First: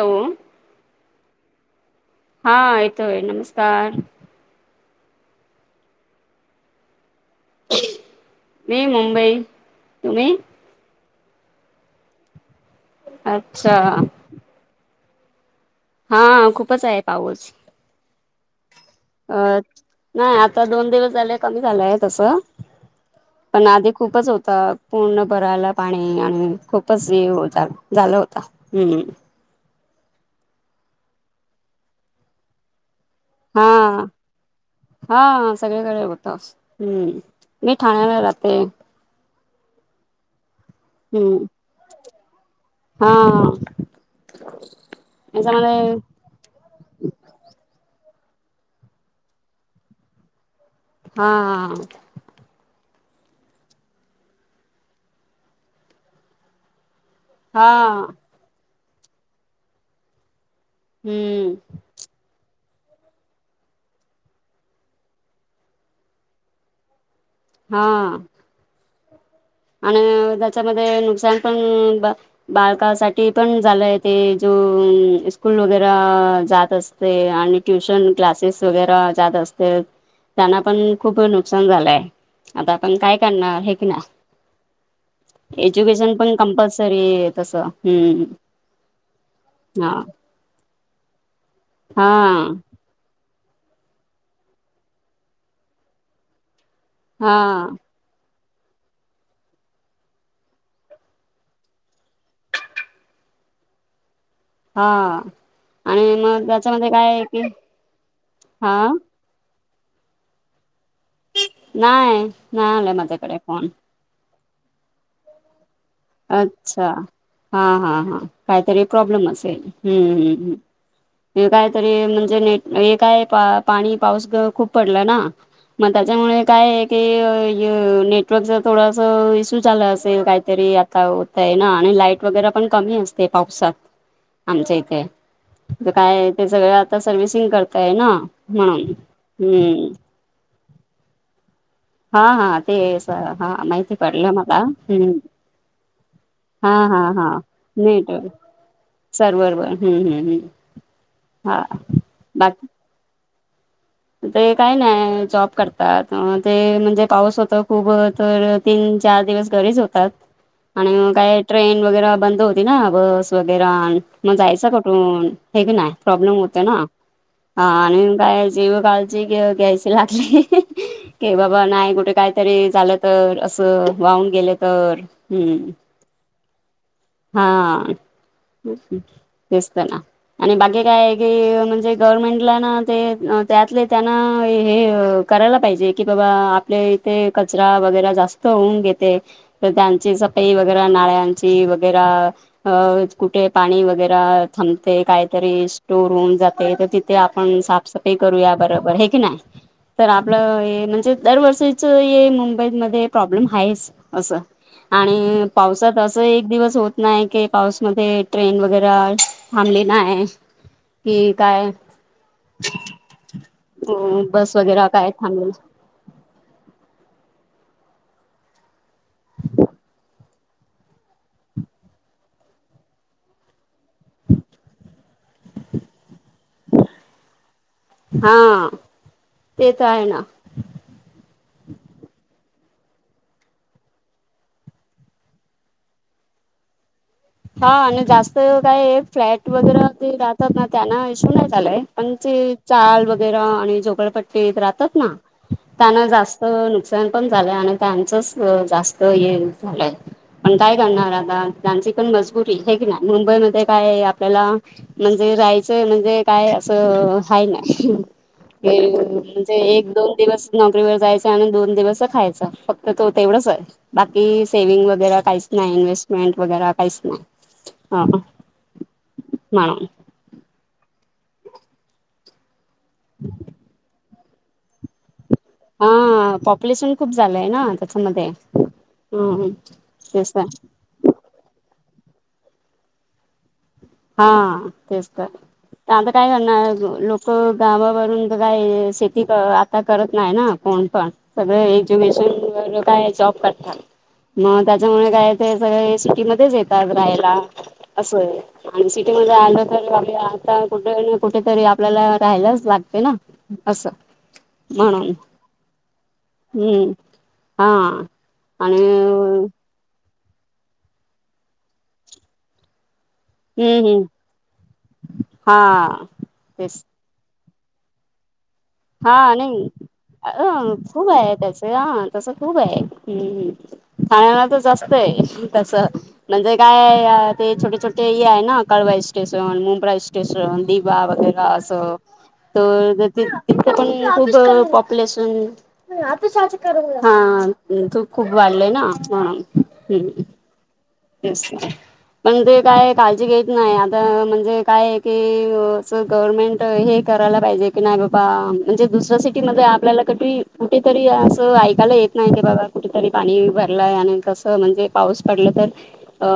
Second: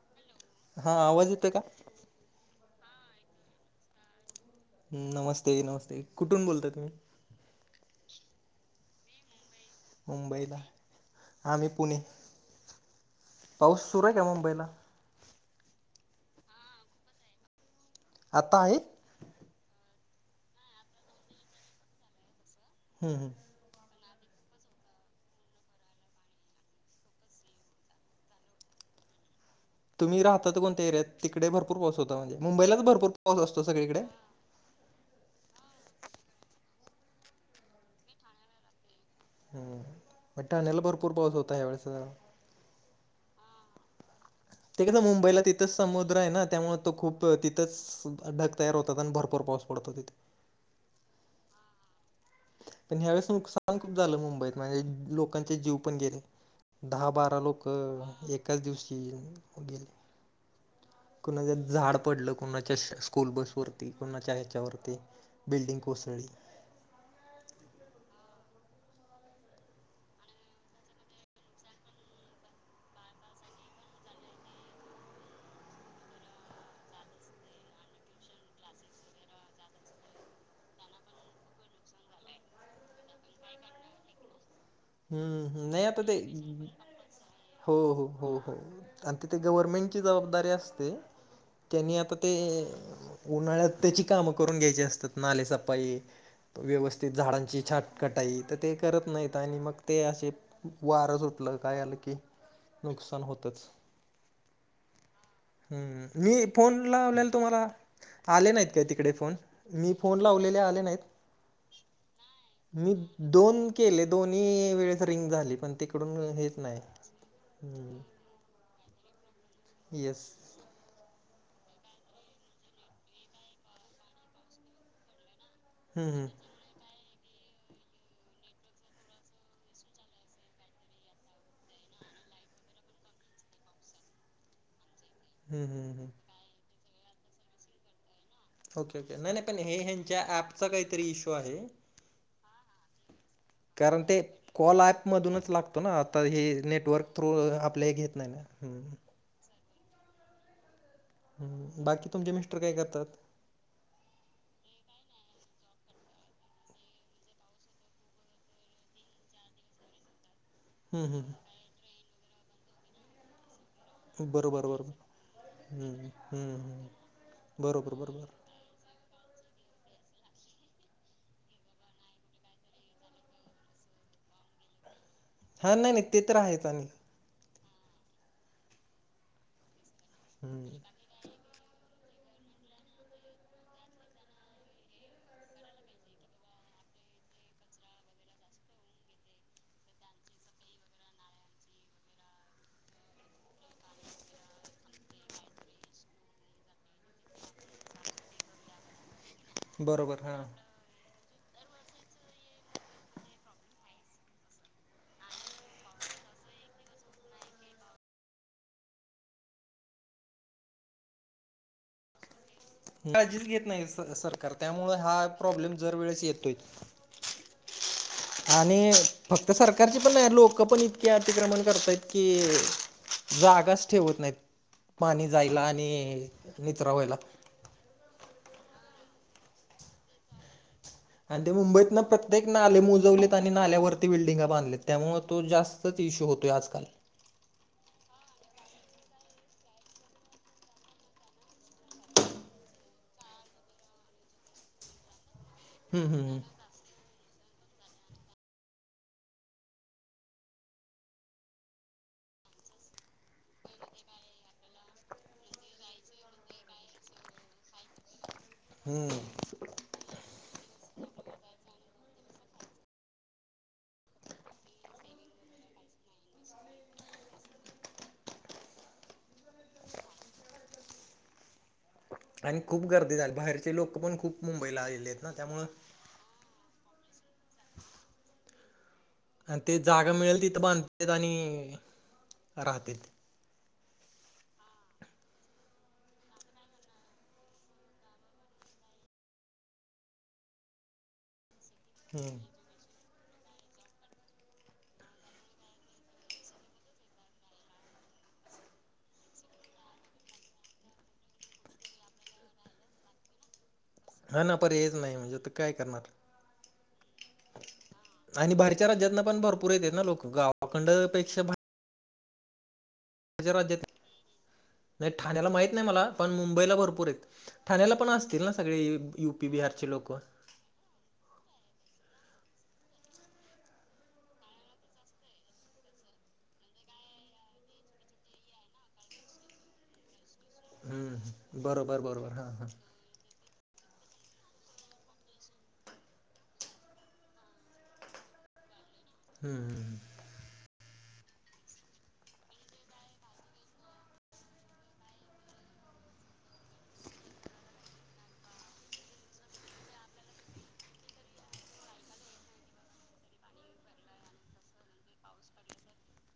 Hello हा, आवाज येतोय का? हा येतोय, नमस्कार. हं नमस्ते नमस्ते, कुठून बोलताय तुम्ही? मी मुंबई. तुम्ही मुंबईला. आम्ही पुणे, अच्छा पाऊस सुरू आहे का मुंबईला? हा, खूपच आहे पाऊस. आता आहे? अ नाही आता दोन दिवस झाले, कमी झालाय तसं. हुं हुं. पण आधी खूपच होता. पूर्ण भरायला पाणी आणि खूपच हे [unintelligible] झालं होत. अं तुम्ही राहता तो कोणत्या एरियात? तिकडे भरपूर पाऊस होता म्हणजे. मुंबईलाच भरपूर पाऊस असतो सगळीकडे हा. हा सगळीकडे होताच. हम्म, मी ठाण्याला राहते. हुं, मग ठाण्याला भरपूर पाऊस हम्म होता ह्यावेळेस जरा. हा. ते कसं मुंबईला तिथंच याच्यामध्ये समुद्र आहे ना, त्यामुळे तो खूप तिथंच ढग तयार होतात आणि भरपूर पाऊस पडतो तिथे. हा हा. पण ह्या वेळेस नुकसान खूप झालं मुंबईत, म्हणजे लोकांचे जीवपण गेले. दहा, बारा रा लोक हा एकाच दिवशी गेले. हम्म कुणाच्यात झाड पडलं कोणाच्या स्कूल बसवरती, कोणाच्या ह्याच्यावरती बिल्डिंग कोसळली. हा. आणि त्याच्यामध्ये नुकसान पण बालकासाठी पण झालं आहे ते जो स्कूल वगैरे जात अस ते आणि ट्युशन क्लासेस वगैरा जात असते. त्यांना पण खूप नुकसान झालंय, आता आपण काय करणार हे की नाय. हम्म, नाही आता ते पण कंपल्सरी तसं हो हो हम्म हो हो आणि तिथे हा गव्हर्नमेंटची जबाबदारी असते. त्यांनी हा आता ते उन्हाळ्यात त्याची कामं करून घ्यायची असतात नाले सफाई व्यवस्थित झाडांची हा छाट कटाई तर ते करत नाहीत आणि मग ते असे वार सुटलं काय, आलं की नुकसान होतच. हा आणि हम्म मी मग फोन त्याच्यामध्ये काय आहे लावलेल की तुम्हाला आले नाहीत हा काय तिकडे फोन? मी फोन लावलेले आले नाहीत? नाही नाही मी आलं माझ्याकडे फोन. दोन केले दोन मी वेळेस रिंग झाली पण तिकडून हेच नाही. अच्छा हा, हा, हम्म हा. काहीतरी प्रॉब्लेम असेल. हम्म, येस हम्म, हम्म. हे कायतरी म्हणजे नेट हे काय पाणी, पाऊस खूप पडला ना मग हम्म हम्म त्याच्यामुळे काय आहे की हे नेटवर्कचा थोडास इश्यू झाला असेल. काहीतरी आ होतय ना आणि लाईट वगैरे पण कमी असते पावसात आमच्या इथे. हम्म हम्म काय हम्म ते सगळं आता सर्व्हिसिंग करताय ना. म्हणून ओके ओके नाही नाही पण हे हम्म ह्यांच्या ऍपचा काहीतरी इश्यू आहे. हा हा ते हा माहिती कारण ते पडलं मला कॉल हम्म ऍपमधूनच लागतो ना. आता ही हा हा नेटवर्क प्रो आपल्या हे घेत नाही ना. हम्म. सर्ववर वर हम्म, हम्म, हम्म. हं, हा बाकी तुमचे मिस्टर काय करतात? ते काही नाही जॉब करतात, अ ते म्हणजे पाऊस होत खूप तर तीन चार दिवस घरीच होतात. आणि हम्म मग काय हम्म ट्रेन वगैरे बंद होती ना बस वगैरा मग जायच बरोबर बरोबर कुठून हाय का नाही हम्म प्रॉब्लेम होत हम्म ना. हम्म हा बरोबर आणि बरोबर. काय जीव काळची कि घ्याविच लागली. कि बाबा नाही कुठे काहीतरी झालं तर, असं वाहून गेलं तर हम्म. हा नाही नाही ते तर आहेच आणि हा तेचत ना आणि हम्म बाकी काय म्हणजे गव्हर्मेंटला ना ते अ त्यातले त्यांना हे करायला पाहिजे की बाबा आपले इथे कचरा वगैरे जास्त होऊन घेते. तर त्यांची सफाई वगैरा नाळ्यांची वगैरा अ कुठे पाणी वगैरा थांबते, काहीतरी स्टोअर होऊन जाते तर ति ते आपण साफसफाई करूया बरोबर हे की नाही? तर बरोबर हां आपलं हे म्हणजे दरवर्षीच हे मुंबईमध्ये प्रॉब्लेम आहेच असं. आणि पावसात असं एक दिवस होत नाही की पाऊसमध्ये ट्रेन वगैरा थांबली नाही की आहे काळजीच घेत नाही सरकार बस वगैरे त्यामुळं काय हा थांबली प्रॉब्लेम जर वेळेस येतोय. आणि फक्त सरकारची पण नाही लोक पण इतके अतिक्रमण करतयत की जागाच ठेवत नाहीत. पाणी जायला आणि निचरा व्हायला. हा, ते तर आहे ना. आणि ते मुंबईत ना प्रत्येक नाले मुजवलेत आणि नाल्यावरती बिल्डिंगा बांधलेत. त्यामुळं तो जास्त तेच इशू होतो आहे आजकाल. हा आणि जास्त काय फ्लॅट वगैरे ते राहतात ना त्यांना इश्यू नाहीच आलाय, पण ते चाळ वगैरा आणि झोपडपट्टीत राहतात ना त्यांना हम्म हम्म जास्त सण पण झालंय आणि त्यांचंच जास्त हे झालंय पण काय करणार आता त्यांची पण मजबुरी हे की नाही मुंबईमध्ये काय आपल्याला म्हणजे राहायचं म्हणजे काय असं अ आहे नाही. ते हम्म हम्म म्हणजे एक दोन दिवस नोकरीवर जायचं आणि दोन दिवस खायचा फक्त तो तेवढंच आहे. बाकी सेव्हिंग वगैरा काहीच नाही इन्हेस्टमेंट वगैरा. काहीच नाही. अ‌ हं [unintelligible] आणि खूप गर्दी झाली. बाहेरचे लोक पण खूप मुंबईला आलेत ना त्यामुळं हा पॉप्युलेशन खूप झालंय ना त्याच्यामध्ये. हम्म आणि ते जागा तेच मिळेल तर तिथं बांधतेत आणि राहतेत. हा तेच तर. आता काय करणार ल लोक गावावरून तर काय शेती अ काय करत नाही ना कोण पण, सगळें हम्म एज्युकेशन [unintelligible] जॉब करतात. मग त्याच्यामुळे काय ते सगळे सिटीमध्येच येतात राहायला असं आहे. आणि सिटीमध्ये आलं तर आपल्या आता कुठ नि कुठतरी आपल्याला राहायलाच लागत ना. असं. हा ना पर्यायच म्हणून नाही मग तर काय करणार. हम्म, हा. आणि बाहेरच्या राज्यातनं पण भरपूर येतेत ना लोक गावाकंड पेक्षा पण माज्या राज्यत हम्म हम्म नाय ठाण्याला माहित नाही मला हा पण मुंबईला तेच भरपूर आहेत. ठाण्याला पण असतील ना सगळी हा यूपी नाही बिहारची लोकं? अ खूप आहे त्याच हा तसं खूप आहे हम्म. ठाण्याला तर जास्त आहे तस. म्हणजे काय अ ते छोटे छोटे हे आहे ना कळवाई स्टेशन, मुंब्रा ईस स्टेशन दिवा हम्म वगैर असं बरोबर बरोबर हा हा तर तिथं पण खूप पॉप्युलेशन हा तू खूप वाढलय ना म्हणून हम्म. तेच. पण ते काय काळजी घेत नाही. आता म्हणजे काय ते अस गव्हर्मेंट तर हे करायला पाहिजे, की नाही बाबा म्हणजे दुसऱ्या सिटीमध्ये आपल्याला कधी कुठेतरी असं ऐकायला येत नाही की बाबा कुठेतरी पाणी भरलंय आणि कसं म्हणजे पाऊस पडलं, तर अ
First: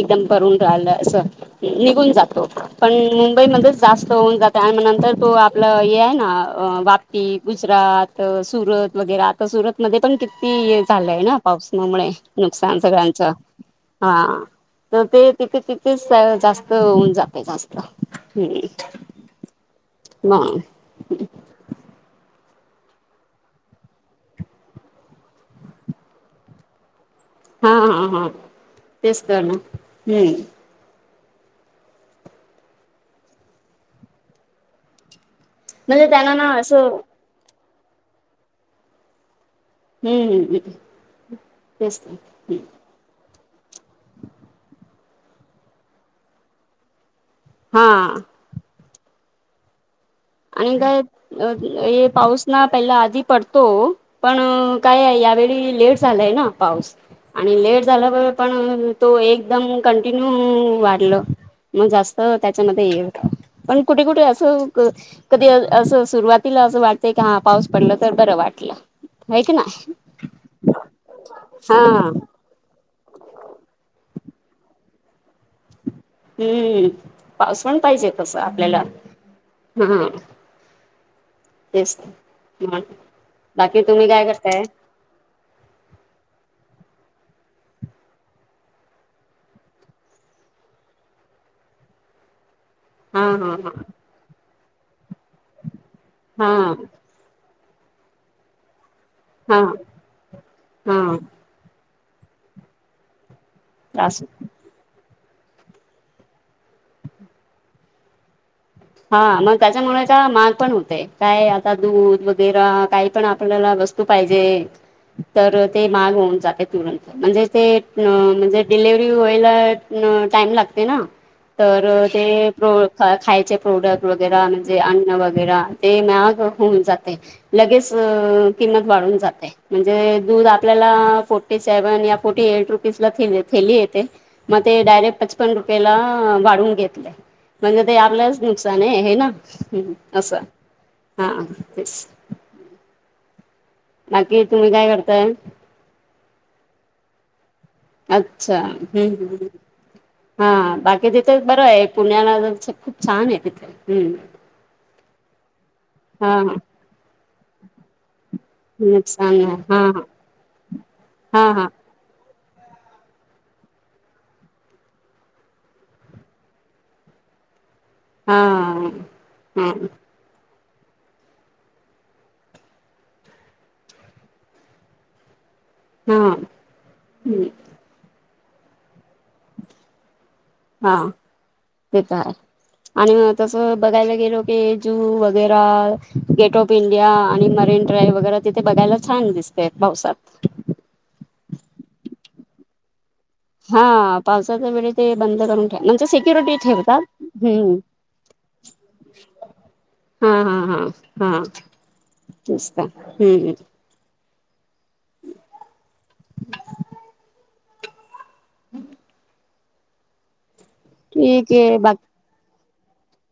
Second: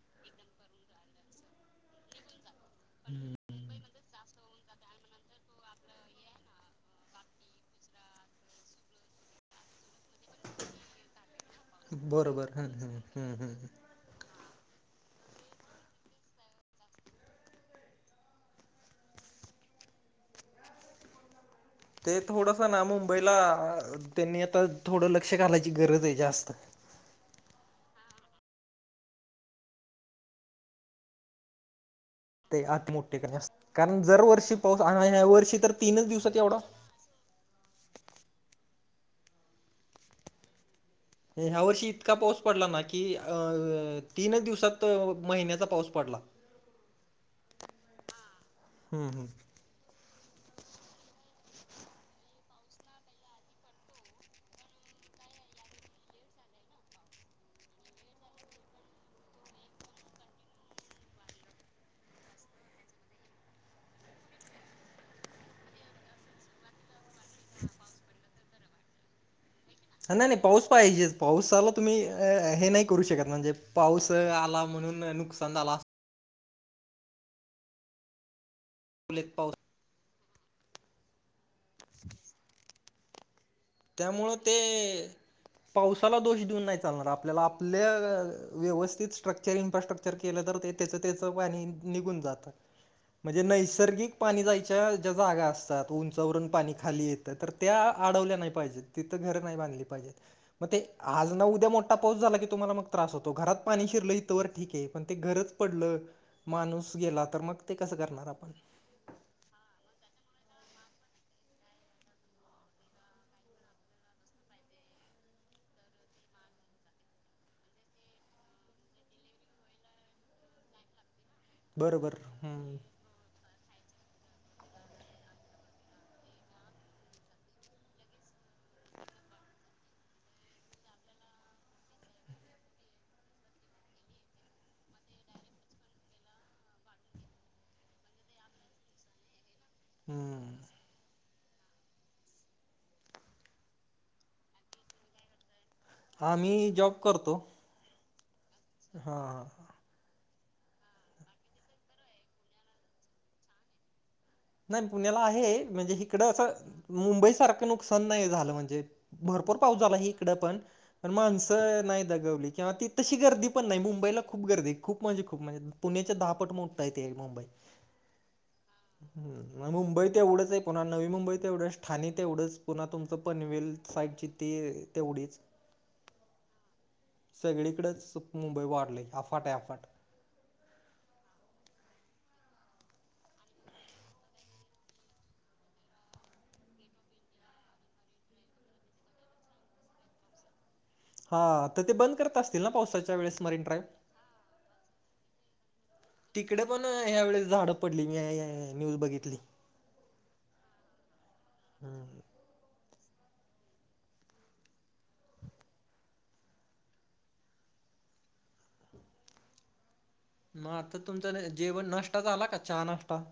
एकदम भरून राहिलं अस निघून जातो. पण मुंबईमध्ये जास्त होऊन जात त्यानंतर तो आपलं हे आहे ना वापी, गुजरात, सुरत वगैरा त तो सुरतमध्ये पण किती हे झालंय ना पावसमुळे बरोबर नुकसान हम्म हम्म सगळ्यांचं. हम्म हम्म हा. तर ते तिथे तिथेच जास्त होऊन जात जास्त हं. मग ते थोडंस ना मुंबईला त्यांनी आता थोडं लक्ष घालायची गरज आहे जास्त. हा, हा, हा. तेच तर ना हम्म. ते आत मोठे [unintelligible] कारण दरवर्षी पाऊस आणि ह्या वर्षी तर तीनच म्हणजे त्यांना दिवसात ना एवढा असं हम्म. आणि ह्या वर्षी तेच तर. इतका पाऊस पडला ना की की अ तीनच दिवसात महिन्याचा पाऊस पडला. हा. हम्म, हम्म. आणि काय अ ये पाऊस ना पहिला आधी पडतो पण अ काय आहे, यावेळी लेट झालाय ना पाऊस. आणि लेट झाल्यावर पण तो एकदम कंटिन्यू वाढलं. मग जास्त त्याच्यामध्ये ये [unintelligible] पण कुठे कुठे असं कधी असं सुरुवातीला असं वाटतंय की हा पाऊस पडल तर बरं वाटलं. आहे की नाय? नाही नाही पाऊस पाहिजेच. पाऊसाला तुम्ही अ हे नाही करू शकत. म्हणजे पाऊस आला, म्हणून नुकसान झाला असं हम्म, पाऊसपण पाहिजे तसा आपल्याला. [unintelligible] पाऊ हम्म, तेच ते हम्म. बाकी तुम्ही काय करताय? पाऊसाला दोष देऊन नाही चालणार आपल्याला. आपल्या व्यवस्थित स्ट्रक्चर इन्फ्रास्ट्र क्चर केलं, तर ते तेच तेच पाणी निघून जातं. हा म्हणजे हा नैसर्गिक पाणी जायच्या ज्या जागा असतात, उंचावरून हा पाणी खाली येत तं. तर त्या आडवल्या नाही पाहिजेत. तिथं घर नाही हा हा बांधली पाहिजेत. म ते हा आज ना उद्या मो ठा पाऊस झाला की, तुम्हाला मग त्रास होतो. घरात पाणी शिरलं त्रास इथं वर ठीक आहे. पण ते घरच पडलं, माणूस गेला. तर मग ते कसं करणार आपण? हा मग त्याच्यामुळेच महागपण होतेय. काय आता दूध वगैरा काहीपण आपल्याला वस् तू पाहिजे तर ते माग होऊन जाते तुरंत. म्हणजे ते म्हणजे डिलेव्हरी व्हायला न टाईम लागतंय ना. तर बरोबर ते प्रो हम्म खायचे प्रोडक्ट वगैरा म्हणजे अन्न वगैरा ते म्याग होऊन जातंय. लगेच किंमत वाढून जाते. म्हणजे दूध आपल्याला फोर्टी सेव्हन या फोर्टी एट रुपीजला थेली थैली येते‌. म ते डायरेक्ट पचपन रुपयेला वाढवून घेतलंय. म्हणजे ते आपलच नुकसान आहे हे ना, हम्म हम्म असं. हा तेच. बाकी, तुम्ही काय करताय? आम्ही जॉब करतो. अच्छा, हम्म हां हम्म. हा बाकी तिथेच बरं आहे, पुण्याला जरसं खूप छान आहे तिथं हम्म. नाही पुण्याला आहे. म्हणजे इकडं हा असं हा मुंबईसारखं नुकसान नाही झालं म्हणजे. नुकसान भरपूर नाही. पाऊस झाला हा हीकडंपण, पण हा हा माणसं नाही दगवली. किंवा ती तशी गर्दी पण नाही. मुंबईला खूप गर्दी हाय, खूप म्हणजे खूप म्हणजे पुणेच्या दहापट मोठाय ते मुंबई. हा. हम्म म हा मुंबई तेवढंच आहे. पुन्हा नवी मुंबई तेवढंच, ठाणे तेवढंच पुन्हा तुमचं पनवेल साईडची ते तेवढीच. [unintelligible] हम्म. सगळीकडच मुंबई वाढलंय, आफाट आहे आफाट. हा, ते त हाय. आणि तसं बघायला गेलो, की जू वगेरा गेट ऑफ इंडिया आणि मरीन ड्राईव्ह वगेरा तिथे बघायला छान दिसते पावसात. हा, आता ते बंद करत असतील ना पाऊसाच्या वेळेस? मरीन हा ड्राईव्ह पाऊसाच्या वेळी ते बंद करून ठेव, म्हणजे सिक्युरिटी तिकडे पण ठेवतात, ह्यावेेळेस झाडं हम्म. पडली मी [unintelligible] न्यूज बघितली. हा हा हा हा, तीचका हम्म हम्म. [unintelligible] हम्म. म आता तुमचा आहे जेवण, बाकी नष्टा झाला का? चहा, नाष्टा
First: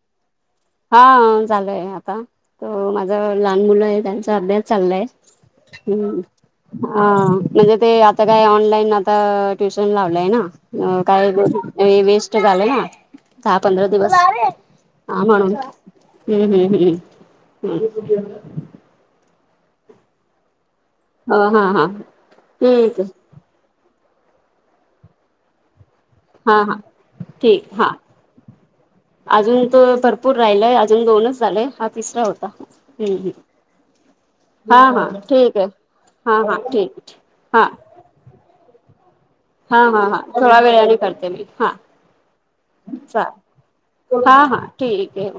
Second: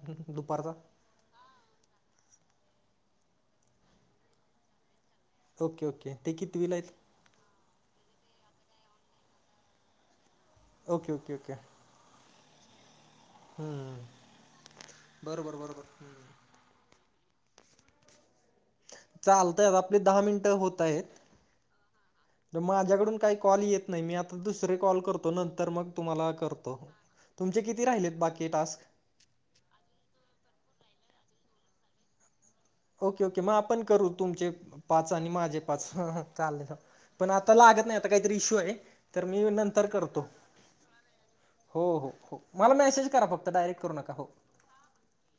दुपारचा? हा झाला आहे आता. त माझं लहान मुलं आहे, त्यांचा अभ्यास चाललाय. ओके ओके हं ते कितवीला आहेत? आ. म्हणजे ते आता काय ऑनलाईन आता ट्युशन लावलंय ना. अ ओके काय ओके गो ओके वेस्ट झालं ना दहा पंधरा हम्म. दिवस हा म्हणून. बरोबर बरोबर हम्म. हं हं हं हं. चालतंय, आता आपले दहा मिनिटं होत आहेत. हा हा हा तर ठीक माझ्याकडून काही कॉल येत नाही मी आता दुसरे कॉल करतो नंतर मग तुमला हा हा करतो तुमचे ठीक किती हा राहिलेत बाकी टास्क? अजून तर भरपूर राहिलय अजून दोनच झालेय हा तिसरा होता. हम्म ओके ओके हम्म मग आपण करू तुमचे हा हा पाच आणि ठीक माझे आहे पाच ह ह हा हा चालेल. ठीक आहे. पण आता हा लागत नाही आता काहीतरी इशू आहे. तर मी हा नंतर हा करतो हा थोडा वेळाने करते मी हा हो हो हो मला मेसेज करा फक्त चालेल डायरेक्ट करू नका. हो. हा ठीक अहे.